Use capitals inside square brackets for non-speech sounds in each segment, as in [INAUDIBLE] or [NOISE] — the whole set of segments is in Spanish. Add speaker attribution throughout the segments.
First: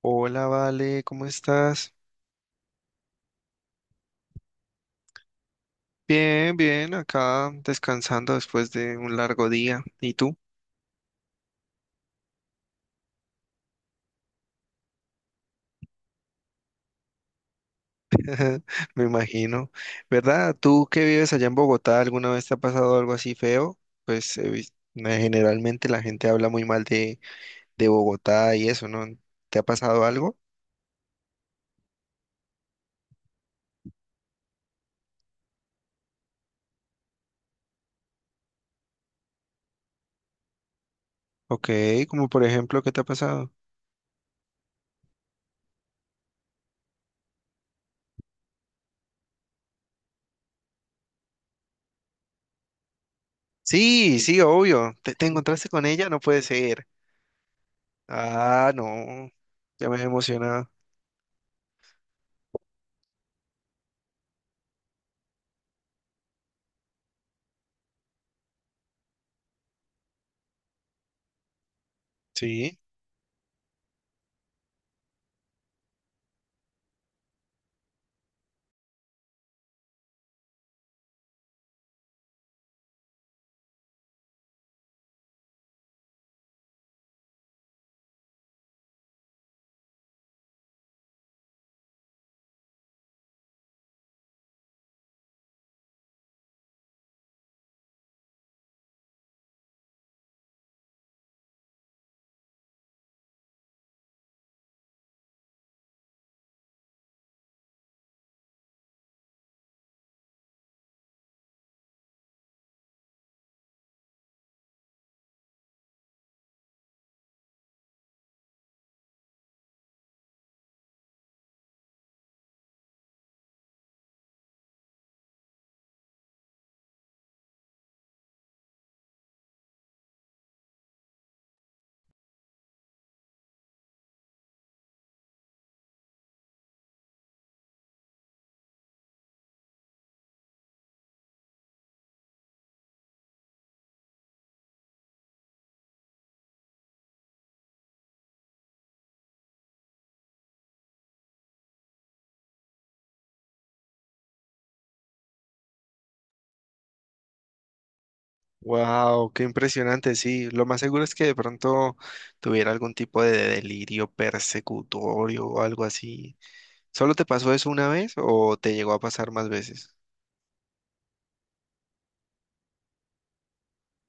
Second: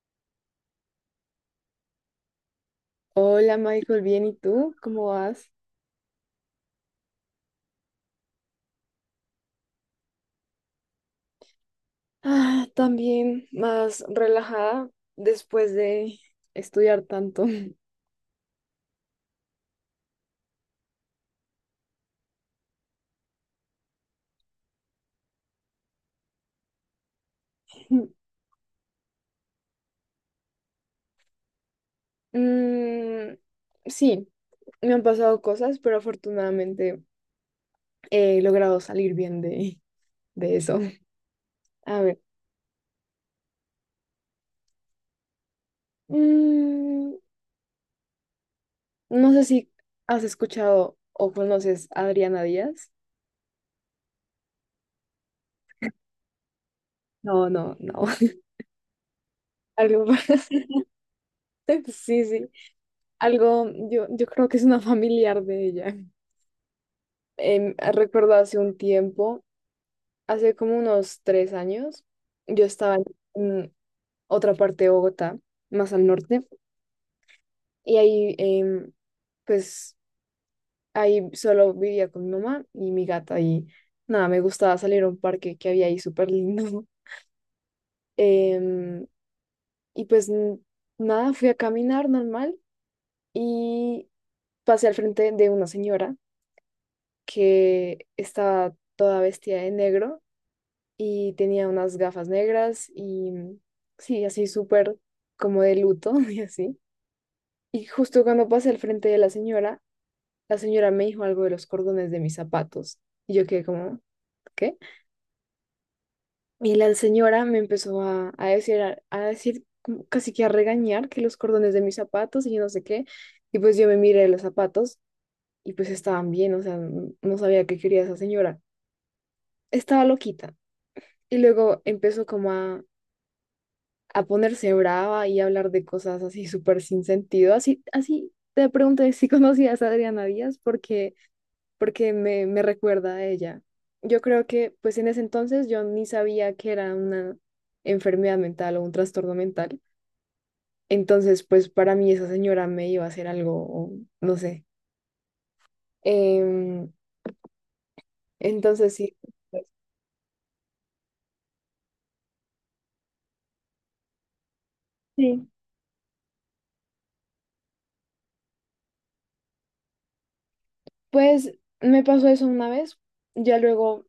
Speaker 1: Hola, Vale, ¿cómo estás?
Speaker 2: Hola Michael, bien, ¿y tú? ¿Cómo vas?
Speaker 1: Bien, bien, acá descansando después de un largo día. ¿Y tú?
Speaker 2: Ah, también más relajada después de estudiar tanto.
Speaker 1: [LAUGHS] Me imagino. ¿Verdad? ¿Tú que vives allá en Bogotá, alguna vez te ha pasado algo así feo? Pues generalmente la gente habla muy mal de
Speaker 2: [LAUGHS]
Speaker 1: Bogotá y eso, ¿no? ¿Te ha pasado algo?
Speaker 2: Mm, sí, me han pasado cosas, pero afortunadamente he logrado salir bien de eso.
Speaker 1: Ok,
Speaker 2: A ver,
Speaker 1: como por ejemplo, ¿qué te ha pasado?
Speaker 2: mm, no sé si has escuchado o conoces a Adriana Díaz.
Speaker 1: Sí, sí, obvio. ¿Te encontraste con ella? No puede ser.
Speaker 2: No, no, no. [LAUGHS]
Speaker 1: Ah, no. Ya me he
Speaker 2: Algo,
Speaker 1: emocionado.
Speaker 2: [LAUGHS] sí, sí. Algo, yo creo que es una familiar de ella. Recuerdo hace un tiempo, hace como unos 3 años, yo
Speaker 1: Sí.
Speaker 2: estaba en otra parte de Bogotá, más al norte, y ahí, pues, ahí solo vivía con mi mamá y mi gata, y nada, me gustaba salir a un parque que había ahí súper lindo. [LAUGHS] Em, y pues, nada, fui a caminar normal y pasé al frente de una señora que estaba toda vestida de negro y tenía unas gafas negras y sí, así súper como de luto [LAUGHS] y así. Y justo cuando pasé al frente de la señora me dijo algo de los cordones de mis zapatos y yo quedé como, ¿qué? Y la señora me empezó a decir, a decir como casi que a regañar que los cordones de mis zapatos y yo no sé qué. Y pues yo me miré los zapatos y pues estaban bien, o sea, no sabía qué quería esa señora. Estaba loquita. Y luego empezó como a ponerse brava y hablar de cosas así súper sin sentido. Así, así te pregunté si [LAUGHS] conocías a Adriana Díaz porque me recuerda a ella. Yo creo que pues en ese entonces yo ni sabía que era una enfermedad mental o un trastorno mental. Entonces pues para mí esa señora me iba a hacer algo, o no sé. Em, entonces sí.
Speaker 1: Wow, qué
Speaker 2: Pues,
Speaker 1: impresionante, sí. Lo más seguro es que de pronto tuviera algún tipo de delirio persecutorio
Speaker 2: sí.
Speaker 1: o algo así. ¿Solo te pasó eso una vez o te llegó a pasar más veces?
Speaker 2: Pues me pasó eso una vez. Ya luego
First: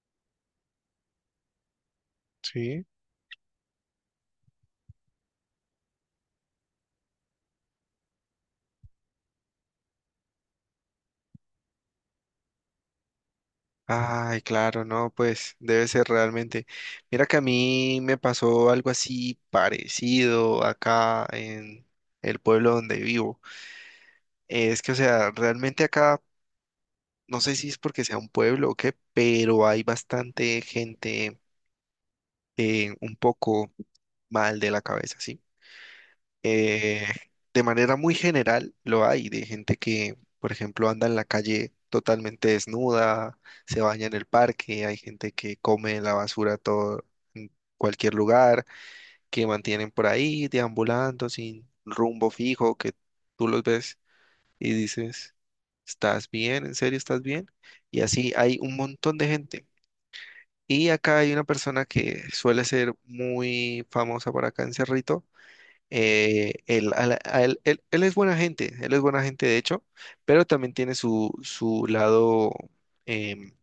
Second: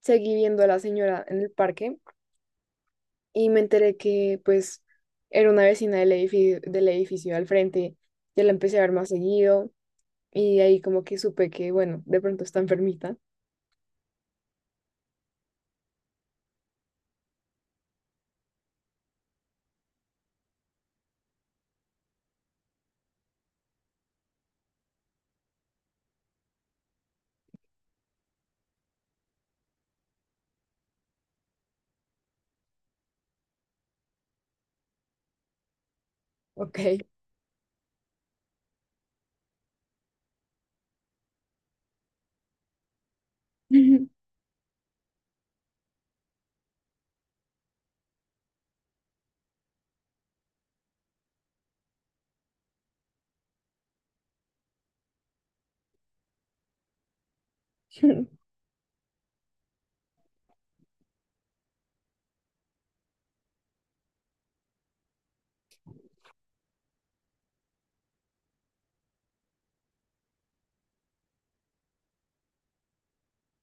Speaker 2: seguí viendo a la señora en el parque
Speaker 1: Sí.
Speaker 2: y me enteré que pues era una vecina del edificio al frente, ya la empecé a ver más seguido y ahí como que supe que, bueno, de pronto está enfermita.
Speaker 1: Ay, claro, no, pues debe ser realmente. Mira que a mí me pasó algo así parecido acá en el pueblo donde vivo. Es que, o sea, realmente acá, no sé si es porque sea un pueblo o qué, pero hay bastante gente un poco mal de la cabeza, ¿sí?
Speaker 2: Ok.
Speaker 1: Eh, de manera muy general lo hay, de gente que, por ejemplo, anda en la calle totalmente desnuda, se baña en el
Speaker 2: [LAUGHS]
Speaker 1: parque, hay gente que come la basura todo en cualquier lugar, que mantienen por ahí deambulando sin rumbo fijo, que tú los ves y dices, ¿estás bien? ¿En serio estás bien? Y así hay un montón de gente. Y acá hay una persona que suele ser muy famosa por acá en Cerrito. Él, a la- a él- él- él es buena gente, él es buena gente de hecho, pero también tiene su, su lado em,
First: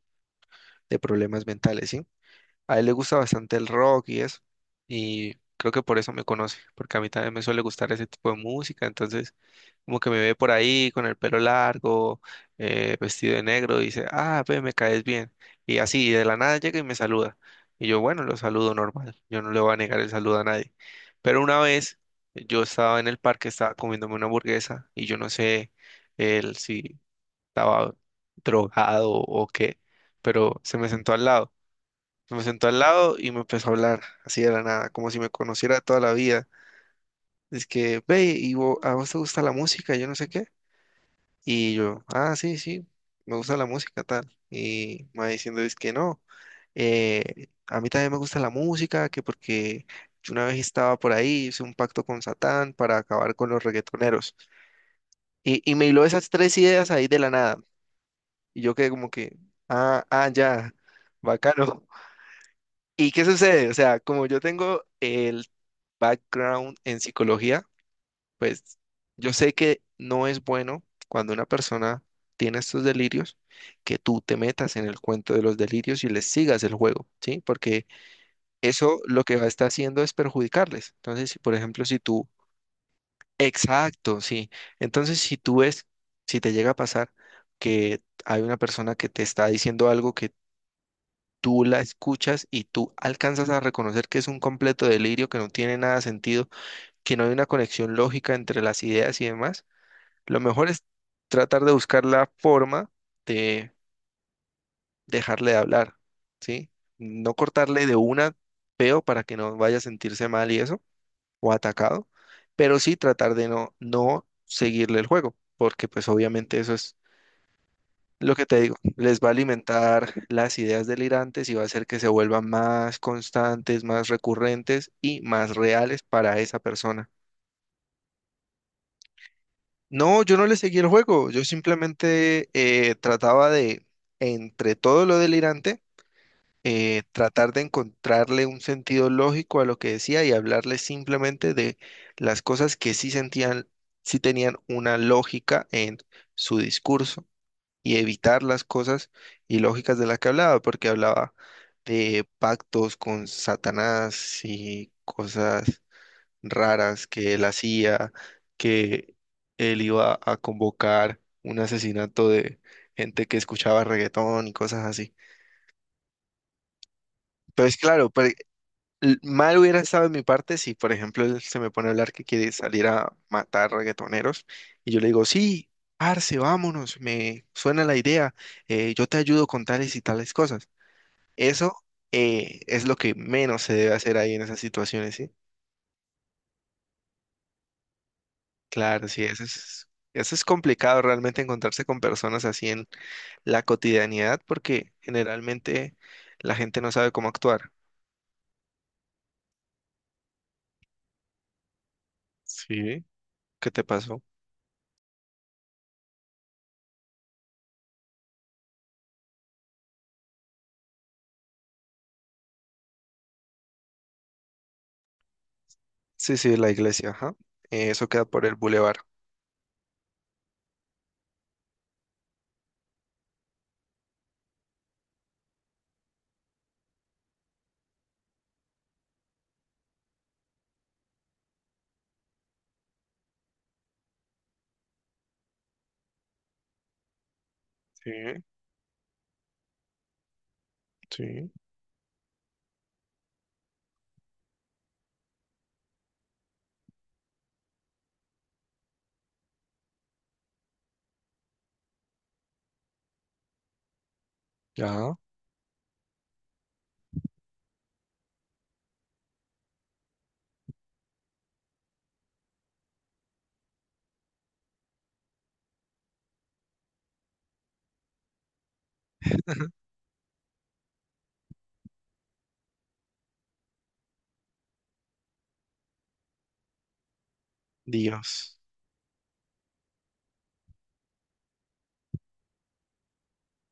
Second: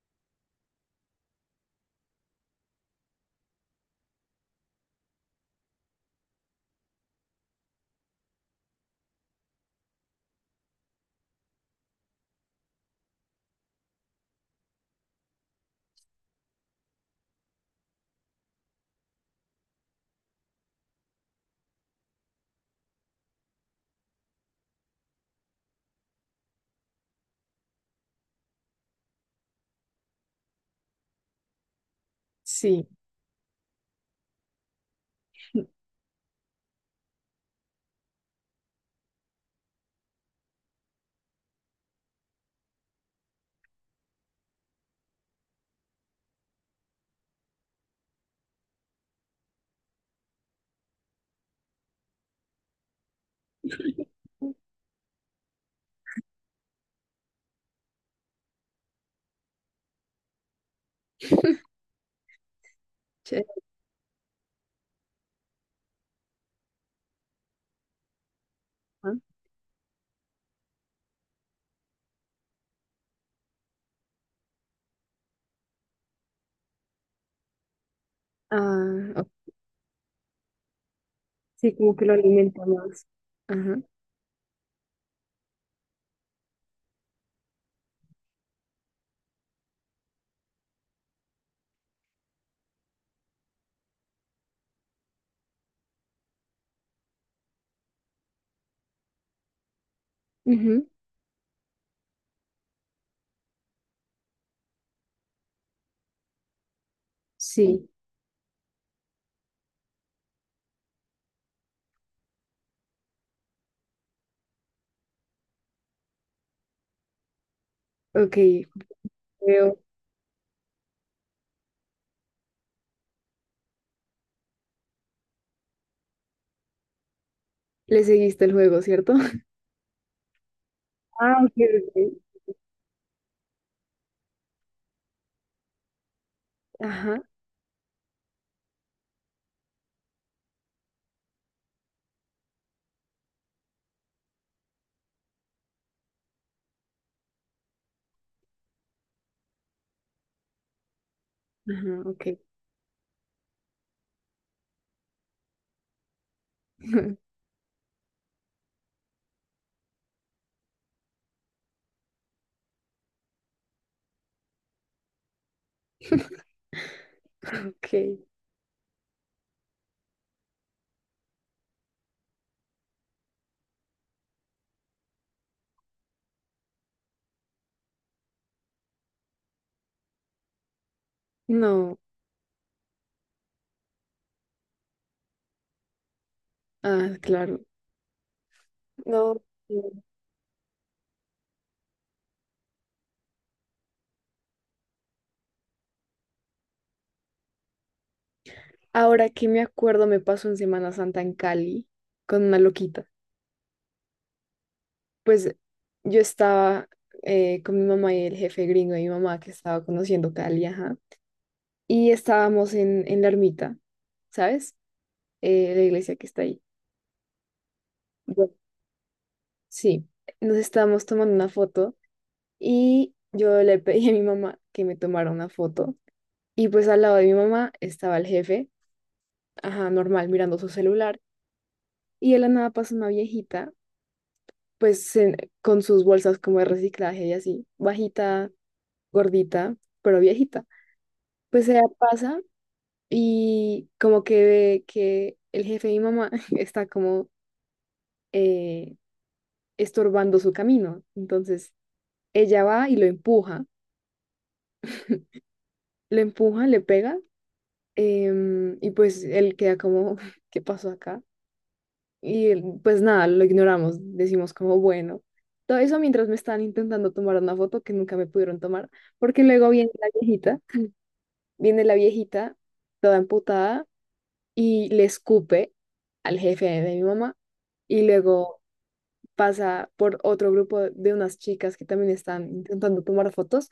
Speaker 1: de problemas mentales, ¿sí? A él le gusta bastante el rock y eso, y creo que por eso me conoce, porque a mí también me suele gustar ese tipo de música, entonces como que me ve por ahí con el pelo largo, vestido de negro, y dice, ah, ve, me caes bien. Y así, de la nada llega y me saluda. Y yo, bueno, lo saludo normal. Yo no le voy a negar el saludo a nadie. Pero una vez yo estaba en el parque, estaba comiéndome una hamburguesa y yo no sé él si estaba drogado o qué, pero se me sentó al lado. Se me sentó al
Speaker 2: Sí.
Speaker 1: lado y me empezó a hablar así de la nada, como si me conociera de toda la vida. Es que, ve, y a vos te gusta la música, yo no sé qué. Y yo, ah, sí, sí, me gusta la música, tal. Y me va diciendo, es que no, a mí también me gusta la música, que porque yo una vez estaba por ahí, hice un pacto con Satán para acabar con los reggaetoneros. Y me hiló esas tres ideas ahí de la nada. Y yo quedé como que, ah, ah, ya, bacano. ¿Y qué
Speaker 2: Che-
Speaker 1: sucede? O sea, como yo tengo el background en psicología, pues
Speaker 2: ajá.
Speaker 1: yo sé que no es bueno cuando una persona tiene estos delirios que tú te metas en el cuento de los delirios y les sigas el juego, ¿sí? Porque eso
Speaker 2: Ah,
Speaker 1: lo
Speaker 2: ok.
Speaker 1: que va a estar haciendo es perjudicarles. Entonces, si, por
Speaker 2: Sí,
Speaker 1: ejemplo,
Speaker 2: como
Speaker 1: si
Speaker 2: que lo
Speaker 1: tú...
Speaker 2: alimenta más. Ajá.
Speaker 1: Exacto, sí. Entonces, si tú ves, si te llega a pasar que hay una persona que te está diciendo algo que tú la escuchas y tú alcanzas a reconocer que es un completo delirio, que no tiene nada de sentido, que no hay una conexión lógica entre las ideas y demás, lo mejor es
Speaker 2: Ujú,
Speaker 1: tratar de buscar la forma de dejarle de hablar, ¿sí? No cortarle
Speaker 2: sí.
Speaker 1: de una peo para que no vaya a sentirse mal y eso, o atacado, pero sí tratar de no seguirle el juego, porque pues obviamente eso es lo
Speaker 2: Ok.
Speaker 1: que te digo, les va a
Speaker 2: Veo.
Speaker 1: alimentar las ideas delirantes y va a hacer que se vuelvan más constantes, más recurrentes y más reales para esa persona.
Speaker 2: Le seguiste el juego, ¿cierto? [LAUGHS]
Speaker 1: No, yo no le seguí el juego,
Speaker 2: Ah,
Speaker 1: yo
Speaker 2: ok, ok.
Speaker 1: simplemente trataba de, entre todo lo delirante,
Speaker 2: Ajá.
Speaker 1: tratar de encontrarle un sentido lógico a lo que decía y hablarle simplemente de las cosas que sí sentían, sí tenían una lógica en su discurso y evitar las cosas ilógicas de las que hablaba, porque hablaba
Speaker 2: Ajá, ok.
Speaker 1: de pactos con Satanás y cosas raras que él
Speaker 2: [LAUGHS]
Speaker 1: hacía, que él iba a convocar un asesinato de gente que escuchaba reggaetón y cosas así. Pues
Speaker 2: Ok.
Speaker 1: claro, pero mal hubiera estado en mi parte si, por ejemplo, él se me pone a hablar que quiere salir a matar reggaetoneros y yo le digo, sí, parce, vámonos, me suena la idea, yo te ayudo con tales y tales cosas. Eso
Speaker 2: No.
Speaker 1: es lo que menos se debe hacer ahí en esas situaciones, ¿sí?
Speaker 2: Ah, claro.
Speaker 1: Claro, sí,
Speaker 2: No. Sí.
Speaker 1: eso es complicado realmente encontrarse con personas así en la cotidianidad porque generalmente la gente no sabe cómo actuar.
Speaker 2: Ahora que me acuerdo, me pasó en Semana Santa en Cali con una
Speaker 1: Sí,
Speaker 2: loquita.
Speaker 1: ¿qué te pasó?
Speaker 2: Pues yo estaba con mi mamá y el jefe gringo de mi mamá que estaba conociendo Cali, ajá. Y estábamos en la ermita, ¿sabes? La iglesia que
Speaker 1: Sí,
Speaker 2: está
Speaker 1: sí,
Speaker 2: ahí.
Speaker 1: la iglesia, ajá. Eso queda por
Speaker 2: Bueno,
Speaker 1: el bulevar.
Speaker 2: sí, nos estábamos tomando una foto y yo le pedí a mi mamá que me tomara una foto. Y pues al lado de mi mamá estaba el jefe, ajá, normal, mirando su celular. Y de la nada pasó una viejita pues en- con sus bolsas como de reciclaje y así,
Speaker 1: Sí,
Speaker 2: bajita, gordita, pero viejita.
Speaker 1: sí,
Speaker 2: Pues ella pasa y como que ve que el jefe de mi mamá [LAUGHS] está como eh, estorbando su camino. Entonces ella va y
Speaker 1: ya.
Speaker 2: lo empuja, le pega y pues él queda como, [LAUGHS] ¿qué pasó acá? Y él, pues nada, lo ignoramos, decimos como bueno. Todo eso mientras me estaban intentando tomar una foto que nunca me pudieron tomar, porque
Speaker 1: Ajá.
Speaker 2: luego viene la viejita, toda amputada, y le escupe al jefe de mi mamá. Y
Speaker 1: Dios.
Speaker 2: luego pasa por otro grupo de unas chicas que también están intentando tomar fotos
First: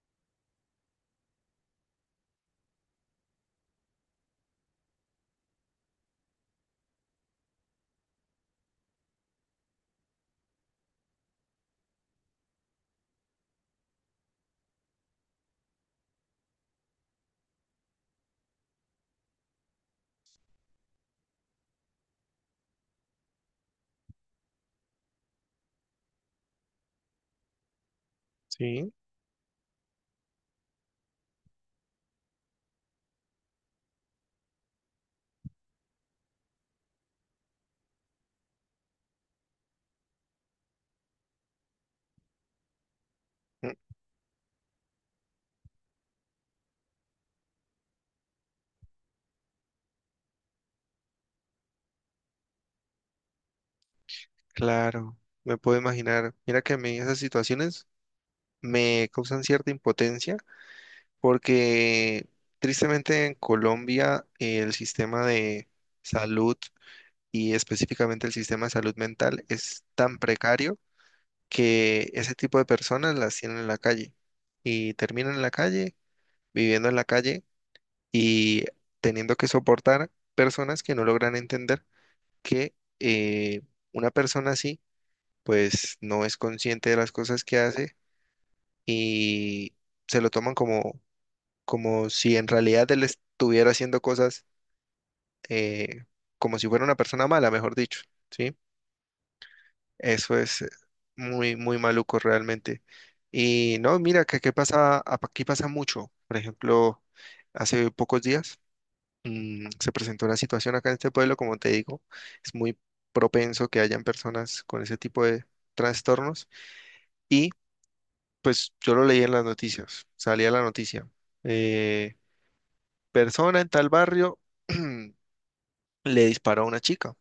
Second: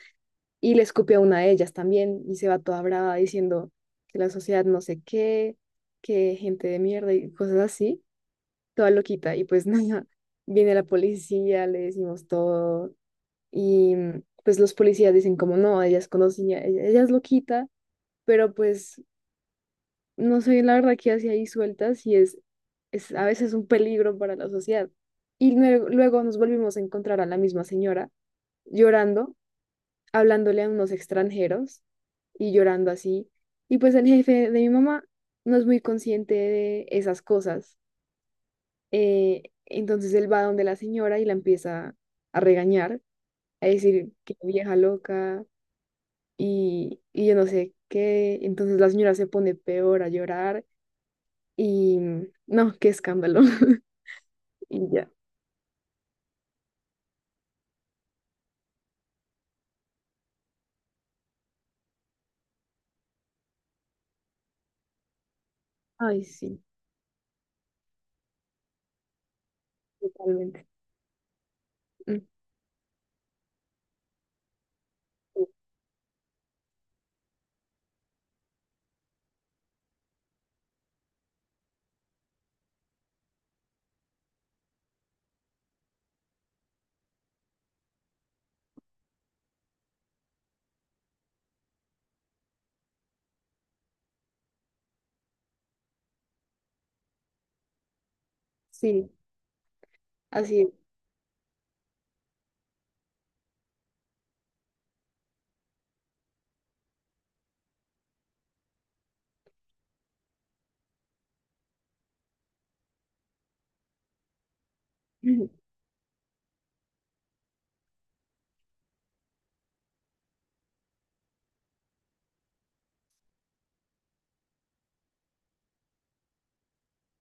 Speaker 2: y le escupe a una de ellas también y se va toda brava diciendo que la sociedad no sé qué, que gente de mierda y cosas así, toda loquita. Y pues [LAUGHS] nada, viene la policía, le decimos todo y pues los policías dicen como no, ella es conocida, ella es loquita, pero pues no sé la verdad qué hace ahí sueltas y es a veces un peligro para la sociedad. Y luego nos volvimos a encontrar a la misma señora
Speaker 1: Sí,
Speaker 2: llorando, hablándole a unos extranjeros y llorando así. Y pues el jefe de mi mamá no es muy consciente de esas cosas. Entonces él va donde la señora y la empieza a regañar, a
Speaker 1: mm,
Speaker 2: decir que vieja loca y yo no sé qué. Entonces la señora se pone peor a llorar. Y no, qué escándalo. [LAUGHS] Y ya.
Speaker 1: claro, me puedo imaginar. Mira que a mí esas situaciones me causan cierta impotencia porque tristemente en Colombia el sistema de
Speaker 2: Ay,
Speaker 1: salud
Speaker 2: sí,
Speaker 1: y específicamente el sistema de salud mental es tan
Speaker 2: totalmente.
Speaker 1: precario que
Speaker 2: Mm.
Speaker 1: ese tipo de personas las tienen en la calle y terminan en
Speaker 2: Mm,
Speaker 1: la calle, viviendo en la calle y teniendo que soportar personas que no logran entender que eh, una persona así pues no es consciente de las cosas que hace y se lo toman como, como si en realidad él estuviera haciendo cosas eh, como si fuera una persona mala, mejor dicho, ¿sí?
Speaker 2: sí,
Speaker 1: Eso es
Speaker 2: así es.
Speaker 1: muy, muy maluco realmente. Y no, mira, que aquí pasa mucho. Por ejemplo, hace pocos días mm, se presentó una situación acá en este pueblo, como te digo, es muy propenso que hayan personas con ese tipo de
Speaker 2: [LAUGHS]
Speaker 1: trastornos. Y pues yo lo leí en las noticias, salía la noticia. eh, Persona en tal barrio [CLEARS THROAT] le disparó a una chica.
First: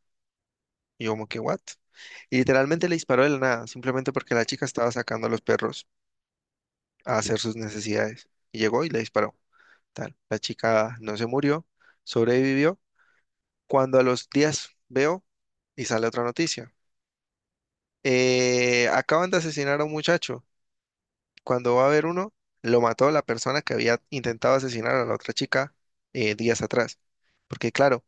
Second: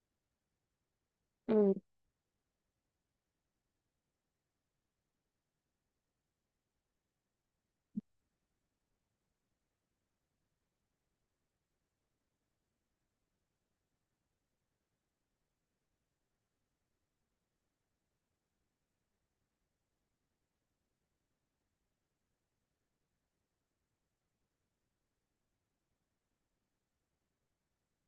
Speaker 1: Y yo como que, ¿what?
Speaker 2: Mm.
Speaker 1: Y literalmente le disparó de la nada, simplemente porque la chica estaba sacando a los perros a hacer sus necesidades. Y llegó y le disparó. Tal. La chica no se murió, sobrevivió. Cuando a los días veo y sale otra noticia. Acaban de asesinar a un muchacho. Cuando va a ver uno, lo mató la persona que había intentado asesinar a la otra chica días atrás. Porque claro,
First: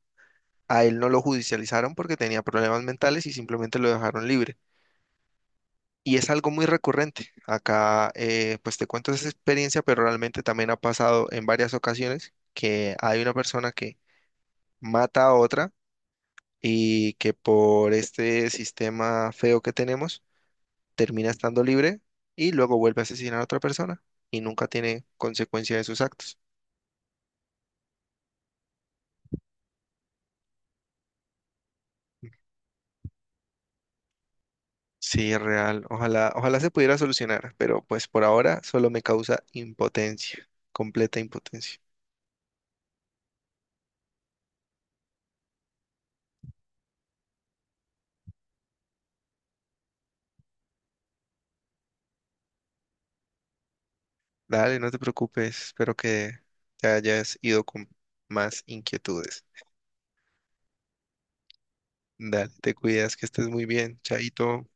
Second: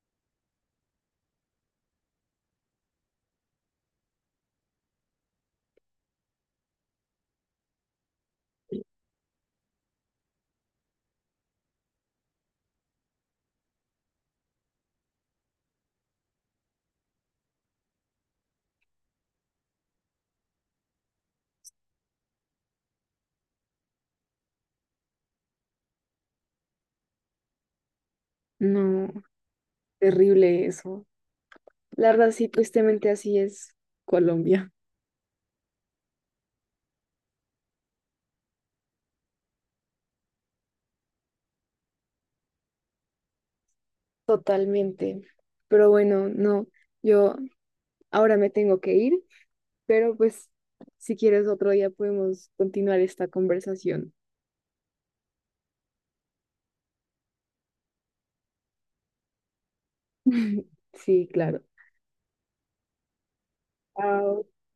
Speaker 1: a él no lo judicializaron porque tenía problemas mentales y simplemente lo dejaron libre. Y es algo muy recurrente. Acá, pues te cuento esa experiencia, pero realmente también ha pasado en varias ocasiones que hay una persona que mata a otra y que por este sistema feo que tenemos termina estando libre y luego vuelve a asesinar a otra persona y nunca tiene consecuencia de sus actos.
Speaker 2: No, terrible eso. La verdad, sí, tristemente así es Colombia.
Speaker 1: Sí, es real. Ojalá, ojalá se pudiera solucionar, pero pues por ahora solo me causa impotencia, completa impotencia.
Speaker 2: Totalmente. Pero bueno, no, yo ahora me tengo que ir, pero pues si quieres otro día podemos continuar esta conversación.
Speaker 1: Dale, no te preocupes. Espero que te hayas ido con más inquietudes.
Speaker 2: [LAUGHS] Sí, claro.
Speaker 1: Dale, te cuidas, que estés muy bien.
Speaker 2: Chao.
Speaker 1: Chaito.